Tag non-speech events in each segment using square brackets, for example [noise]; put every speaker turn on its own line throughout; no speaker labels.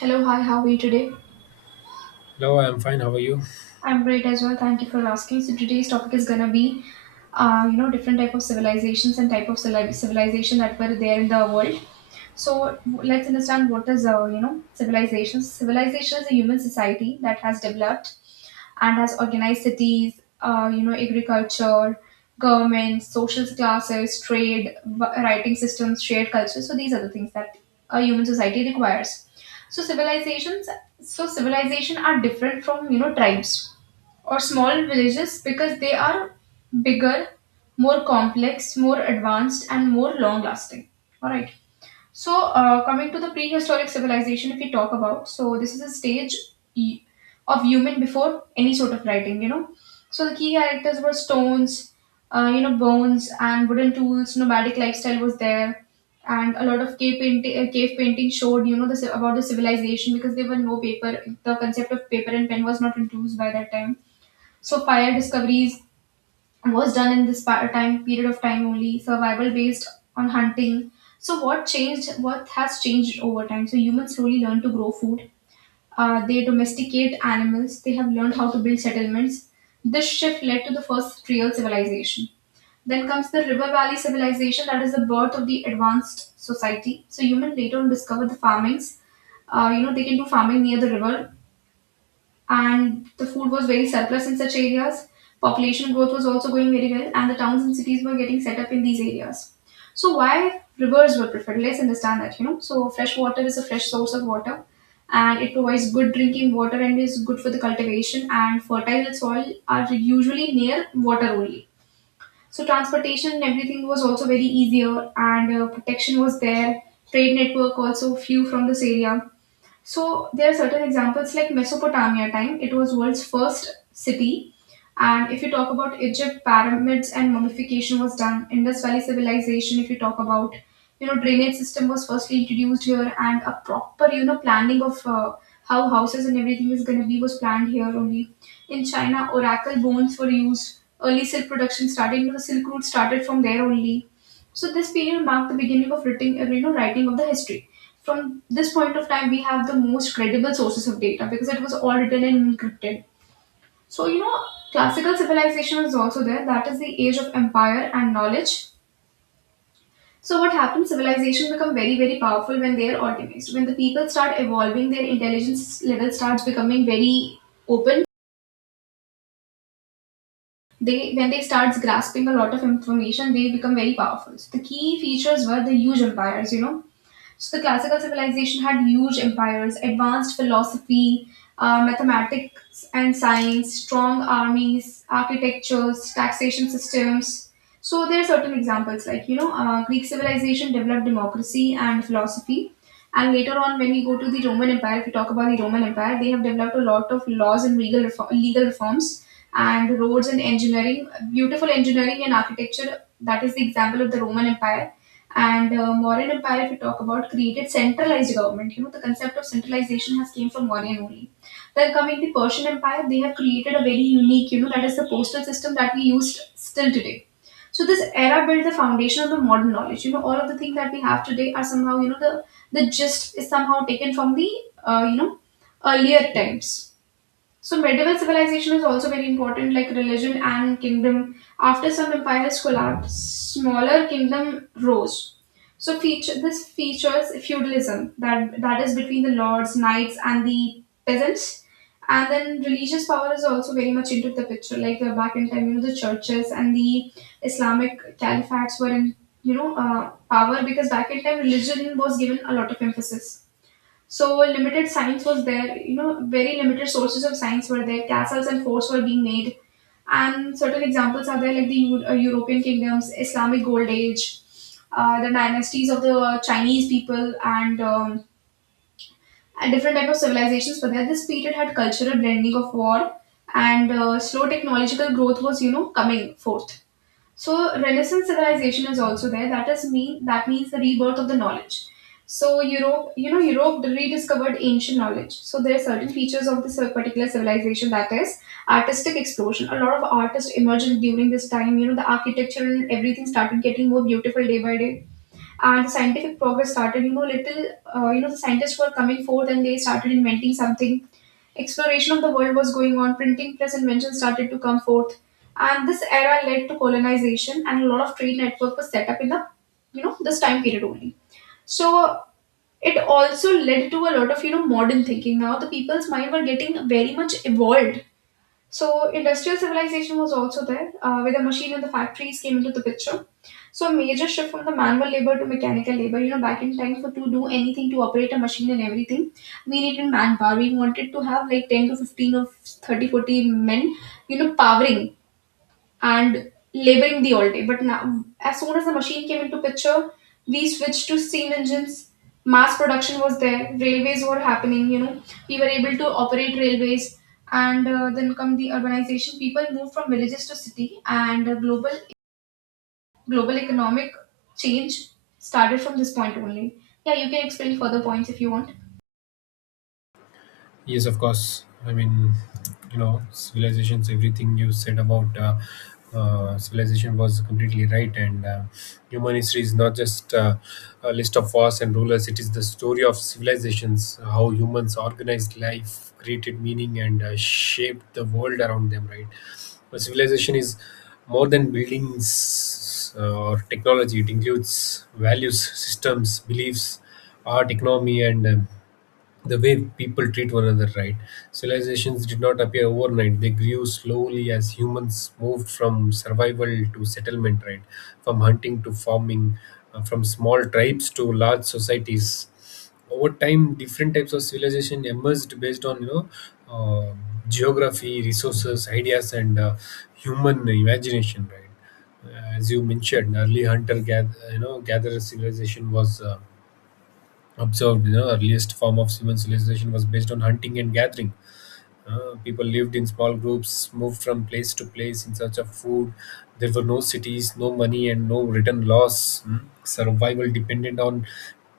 Hello, hi, how are you today?
Hello, I'm fine. How are you?
I'm great as well. Thank you for asking. So today's topic is gonna be, different type of civilizations and type of civilization that were there in the world. So let's understand what is civilization. Civilization is a human society that has developed and has organized cities, agriculture, government, social classes, trade, writing systems, shared culture. So these are the things that a human society requires. So civilizations, so civilization are different from tribes or small villages because they are bigger, more complex, more advanced, and more long lasting. All right. So, coming to the prehistoric civilization, if we talk about, so this is a stage e- of human before any sort of writing, you know. So, the key characters were stones, bones and wooden tools. Nomadic lifestyle was there, and a lot of cave painting. Cave painting showed, you know, about the civilization because there were no paper. The concept of paper and pen was not introduced by that time. So, fire discoveries was done in this time period of time only survival based on hunting. So what changed, what has changed over time? So humans slowly learn to grow food. They domesticate animals, they have learned how to build settlements. This shift led to the first real civilization. Then comes the river valley civilization, that is the birth of the advanced society. So humans later on discovered the farmings. They can do farming near the river and the food was very surplus in such areas. Population growth was also going very well, and the towns and cities were getting set up in these areas. So, why rivers were preferred? Let's understand that, you know. So, fresh water is a fresh source of water and it provides good drinking water and is good for the cultivation, and fertile soil are usually near water only. So, transportation and everything was also very easier, and protection was there. Trade network also few from this area. So there are certain examples like Mesopotamia time. It was world's first city. And if you talk about Egypt, pyramids and mummification was done. Indus Valley civilization, if you talk about, you know, drainage system was firstly introduced here and a proper, you know, planning of how houses and everything is going to be was planned here only. In China, oracle bones were used. Early silk production started, you know, the Silk Route started from there only. So this period marked the beginning of writing, writing of the history. From this point of time we have the most credible sources of data because it was all written and encrypted. So you know, classical civilization was also there, that is the age of empire and knowledge. So what happens, civilization become very very powerful when they are organized. When the people start evolving, their intelligence level starts becoming very open. They, when they start grasping a lot of information, they become very powerful. So the key features were the huge empires, you know, so the classical civilization had huge empires, advanced philosophy, mathematics and science, strong armies, architectures, taxation systems. So there are certain examples like, Greek civilization developed democracy and philosophy. And later on when we go to the Roman Empire, if we talk about the Roman Empire, they have developed a lot of laws and legal reforms and roads and engineering, beautiful engineering and architecture. That is the example of the Roman Empire. And Mauryan Empire, if we talk about, created centralized government. You know, the concept of centralization has came from Mauryan only. Then coming the Persian Empire, they have created a very unique, you know, that is the postal system that we use still today. So this era built the foundation of the modern knowledge. You know, all of the things that we have today are somehow, you know, the gist is somehow taken from the uh, you know earlier times. So medieval civilization is also very important, like religion and kingdom. After some empires collapsed, smaller kingdom rose. So features feudalism, that is between the lords, knights, and the peasants. And then religious power is also very much into the picture. Like back in time, you know, the churches and the Islamic caliphates were in power because back in time religion was given a lot of emphasis. So limited science was there, you know, very limited sources of science were there. Castles and forts were being made, and certain examples are there, like the European kingdoms, Islamic Gold Age, the dynasties of the Chinese people, and different type of civilizations were there. This period had cultural blending of war, and slow technological growth was, you know, coming forth. So Renaissance civilization is also there. That means the rebirth of the knowledge. So Europe, you know, Europe rediscovered ancient knowledge. So there are certain features of this particular civilization, that is artistic explosion. A lot of artists emerged during this time. You know, the architecture and everything started getting more beautiful day by day, and the scientific progress started. You know, little, the scientists were coming forth and they started inventing something. Exploration of the world was going on, printing press inventions started to come forth. And this era led to colonization and a lot of trade network was set up in the, you know, this time period only. So it also led to a lot of, you know, modern thinking. Now the people's mind were getting very much evolved. So industrial civilization was also there, where the machine and the factories came into the picture. So a major shift from the manual labor to mechanical labor. You know, back in times, for to do anything to operate a machine and everything, we needed manpower. We wanted to have like 10 to 15 or 30, 40 men, you know, powering and laboring the all day. But now, as soon as the machine came into picture, we switched to steam engines. Mass production was there. Railways were happening. You know, we were able to operate railways, and then come the urbanization. People moved from villages to city, and global economic change started from this point only. Yeah, you can explain further points if you want.
Yes, of course. I mean, you know, civilizations, everything you said about civilization was completely right. And human history is not just a list of wars and rulers, it is the story of civilizations, how humans organized life, created meaning, and shaped the world around them, right? But civilization is more than buildings or technology, it includes values, systems, beliefs, art, economy, and the way people treat one another, right? Civilizations did not appear overnight. They grew slowly as humans moved from survival to settlement, right? From hunting to farming, from small tribes to large societies. Over time, different types of civilization emerged based on, you know, uh, geography, resources, ideas, and human imagination, right? As you mentioned, early hunter gather, you know, gatherer civilization was observed. You know, earliest form of human civilization was based on hunting and gathering. People lived in small groups, moved from place to place in search of food. There were no cities, no money, and no written laws. Hmm? Survival depended on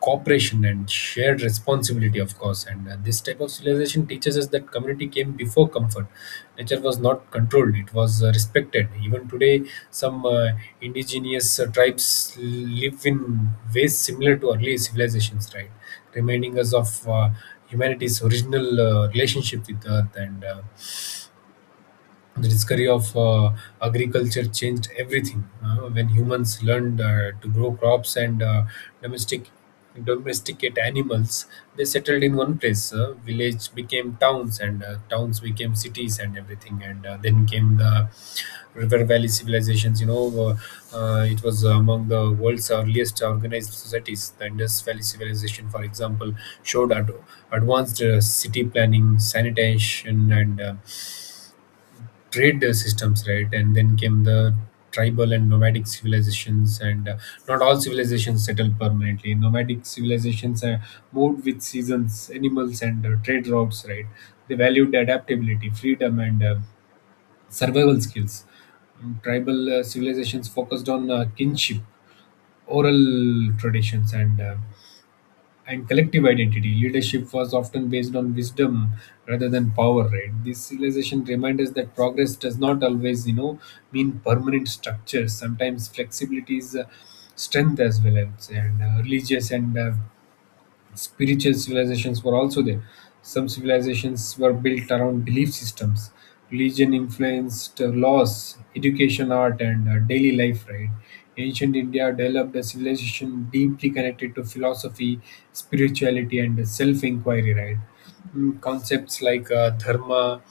cooperation and shared responsibility, of course. And this type of civilization teaches us that community came before comfort. Nature was not controlled; it was respected. Even today, some indigenous tribes live in ways similar to early civilizations, right? Reminding us of humanity's original relationship with Earth. And the discovery of agriculture changed everything when humans learned to grow crops and domestic domesticate animals. They settled in one place. Village became towns, and towns became cities and everything. And then came the river valley civilizations, you know. It was among the world's earliest organized societies. The Indus Valley civilization, for example, showed advanced city planning, sanitation, and trade systems, right? And then came the tribal and nomadic civilizations, and not all civilizations settled permanently. Nomadic civilizations moved with seasons, animals, and trade routes, right? They valued adaptability, freedom, and survival skills. Tribal civilizations focused on kinship, oral traditions, and collective identity. Leadership was often based on wisdom rather than power, right? This realization reminds us that progress does not always, you know, mean permanent structures. Sometimes flexibility is strength as well, I would say. And religious and spiritual civilizations were also there. Some civilizations were built around belief systems. Religion influenced laws, education, art, and daily life, right? Ancient India developed a civilization deeply connected to philosophy, spirituality, and self inquiry, right? Mm, concepts like dharma,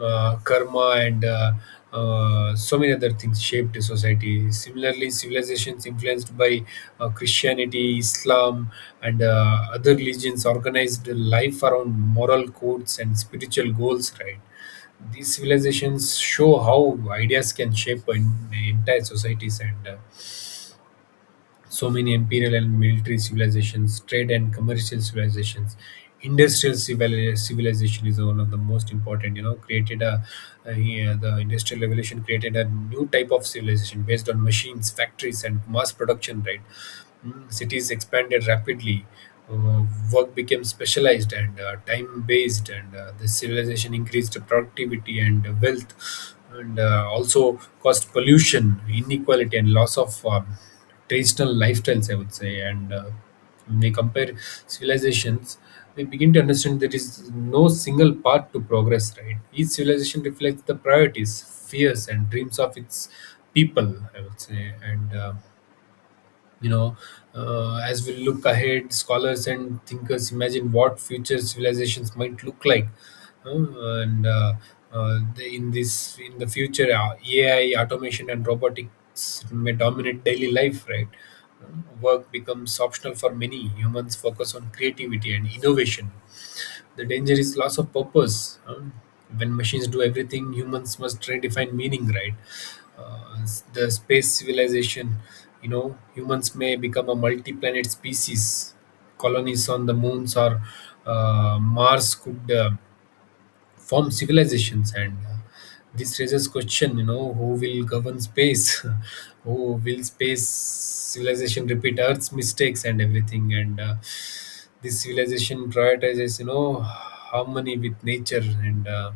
karma, and so many other things shaped society. Similarly, civilizations influenced by Christianity, Islam, and other religions organized life around moral codes and spiritual goals. Right, these civilizations show how ideas can shape entire societies. And so many imperial and military civilizations, trade and commercial civilizations, civilization is one of the most important. You know, created a yeah, the industrial revolution created a new type of civilization based on machines, factories, and mass production. Right, mm, cities expanded rapidly, uh, work became specialized and time based, and this civilization increased productivity and wealth, and also caused pollution, inequality, and loss of traditional lifestyles, I would say. And when we compare civilizations, we begin to understand there is no single path to progress, right? Each civilization reflects the priorities, fears, and dreams of its people, I would say. And you know, as we look ahead, scholars and thinkers imagine what future civilizations might look like. And the, in this, in the future, AI, automation, and robotics may dominate daily life, right? Work becomes optional for many. Humans focus on creativity and innovation. The danger is loss of purpose. When machines do everything, humans must redefine meaning, right? Uh, the space civilization, you know, humans may become a multi planet species. Colonies on the moons or Mars could form civilizations. And this raises question, you know, who will govern space? [laughs] Who will space civilization repeat earth's mistakes and everything? And this civilization prioritizes, you know, harmony with nature. and uh,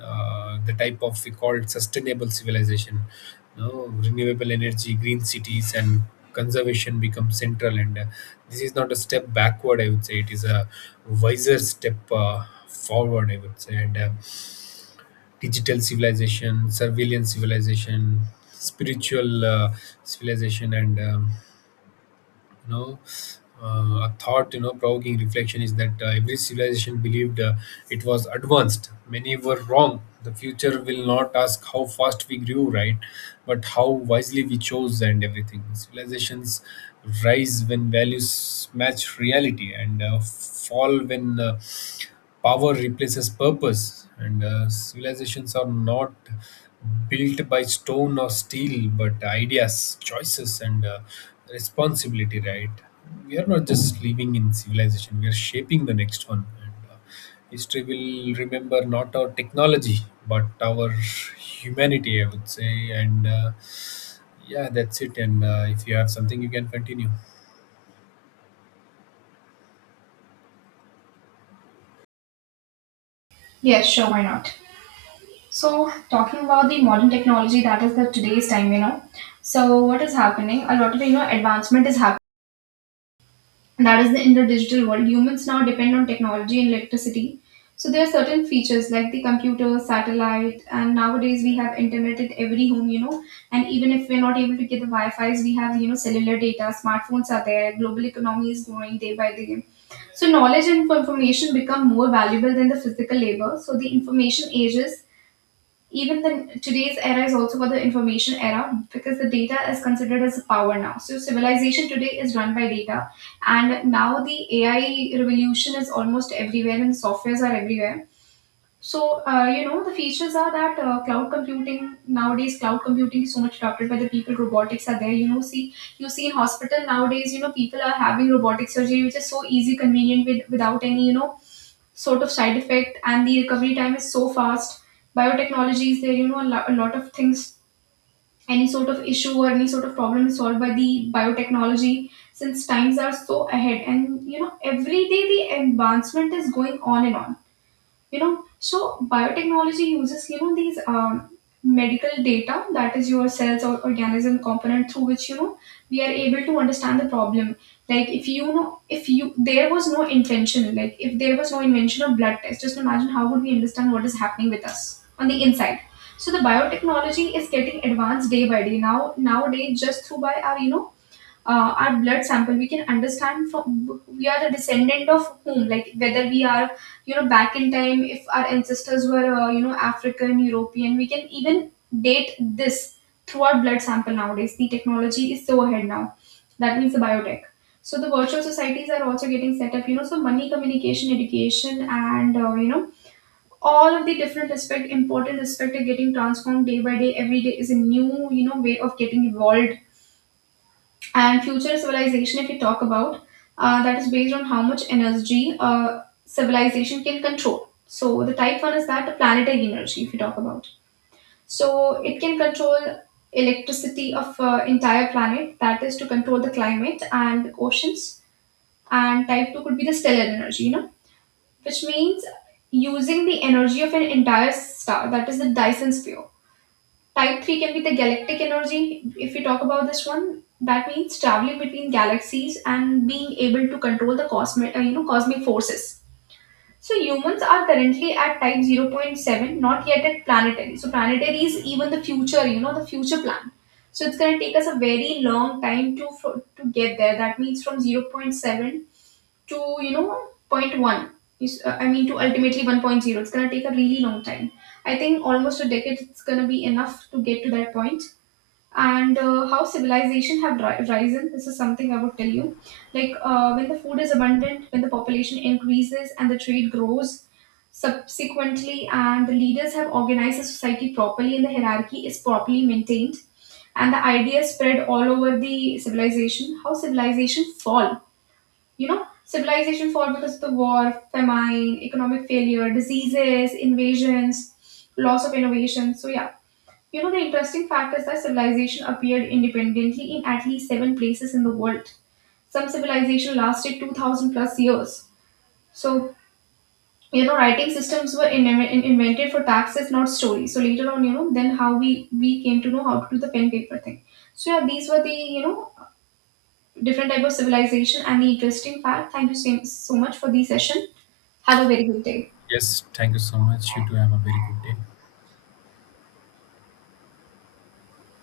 uh, the type of we call sustainable civilization, you know, renewable energy, green cities, and conservation become central. And this is not a step backward, I would say, it is a wiser step forward, I would say. And digital civilization, surveillance civilization, spiritual civilization, and you know, a thought, you know, provoking reflection is that every civilization believed it was advanced. Many were wrong. The future will not ask how fast we grew, right, but how wisely we chose and everything. Civilizations rise when values match reality, and fall when power replaces purpose. And civilizations are not built by stone or steel, but ideas, choices, and responsibility, right? We are not just living in civilization, we are shaping the next one. And history will remember not our technology but our humanity, I would say. And yeah, that's it. And if you have something, you can continue.
Yes, sure, why not? So, talking about the modern technology, that is the today's time, you know. So, what is happening? A lot of, you know, advancement is happening. That is the, in the digital world, humans now depend on technology and electricity. So there are certain features like the computer, satellite, and nowadays we have internet at every home, you know. And even if we're not able to get the wi-fi's, we have, you know, cellular data. Smartphones are there. Global economy is growing day by day. So knowledge and information become more valuable than the physical labor. So the information ages, even the today's era is also called the information era because the data is considered as a power now. So civilization today is run by data. And now the AI revolution is almost everywhere and softwares are everywhere. So, the features are that cloud computing nowadays, cloud computing is so much adopted by the people. Robotics are there. You know, see, you see in hospital nowadays, you know, people are having robotic surgery, which is so easy, convenient, with without any, you know, sort of side effect, and the recovery time is so fast. Biotechnology is there. You know, a lot of things. Any sort of issue or any sort of problem is solved by the biotechnology. Since times are so ahead, and you know, every day the advancement is going on and on, you know. So biotechnology uses, you know, these medical data, that is your cells or organism component, through which, you know, we are able to understand the problem. Like if you know, if you there was no invention, like if there was no invention of blood test, just imagine how would we understand what is happening with us on the inside. So the biotechnology is getting advanced day by day. Now nowadays just through by our, you know, our blood sample, we can understand from we are the descendant of whom, like whether we are, you know, back in time, if our ancestors were african european, we can even date this through our blood sample. Nowadays the technology is so ahead now, that means the biotech. So the virtual societies are also getting set up, you know. So money, communication, education, and all of the different aspect, important aspect, are getting transformed day by day. Every day is a new, you know, way of getting evolved. And future civilization, if we talk about, that is based on how much energy civilization can control. So the type one is that the planetary energy, if we talk about. So it can control electricity of entire planet, that is to control the climate and the oceans. And type two could be the stellar energy, you know, which means using the energy of an entire star, that is the Dyson sphere. Type 3 can be the galactic energy. If we talk about this one, that means traveling between galaxies and being able to control the cosmic forces. So humans are currently at type 0. 0.7, not yet at planetary. So planetary is even the future, you know, the future plan. So it's going to take us a very long time to get there. That means from 0. 0.7 to, you know, 0. 0.1. I mean to ultimately one point zero. It's going to take a really long time. I think almost a decade it's going to be enough to get to that point. And how civilization have risen, this is something I would tell you. Like when the food is abundant, when the population increases and the trade grows subsequently, and the leaders have organized the society properly and the hierarchy is properly maintained and the ideas spread all over the civilization. How civilization fall? You know, civilization fall because of the war, famine, economic failure, diseases, invasions, loss of innovation. So yeah, you know, the interesting fact is that civilization appeared independently in at least seven places in the world. Some civilization lasted 2000 plus years. So, you know, writing systems were invented for taxes, not stories. So later on, you know, then how we came to know how to do the pen paper thing. So yeah, these were the, you know, different type of civilization and the interesting fact. Thank you so so much for the session. Have a very good day.
Yes, thank you so much, you too, have a very good day.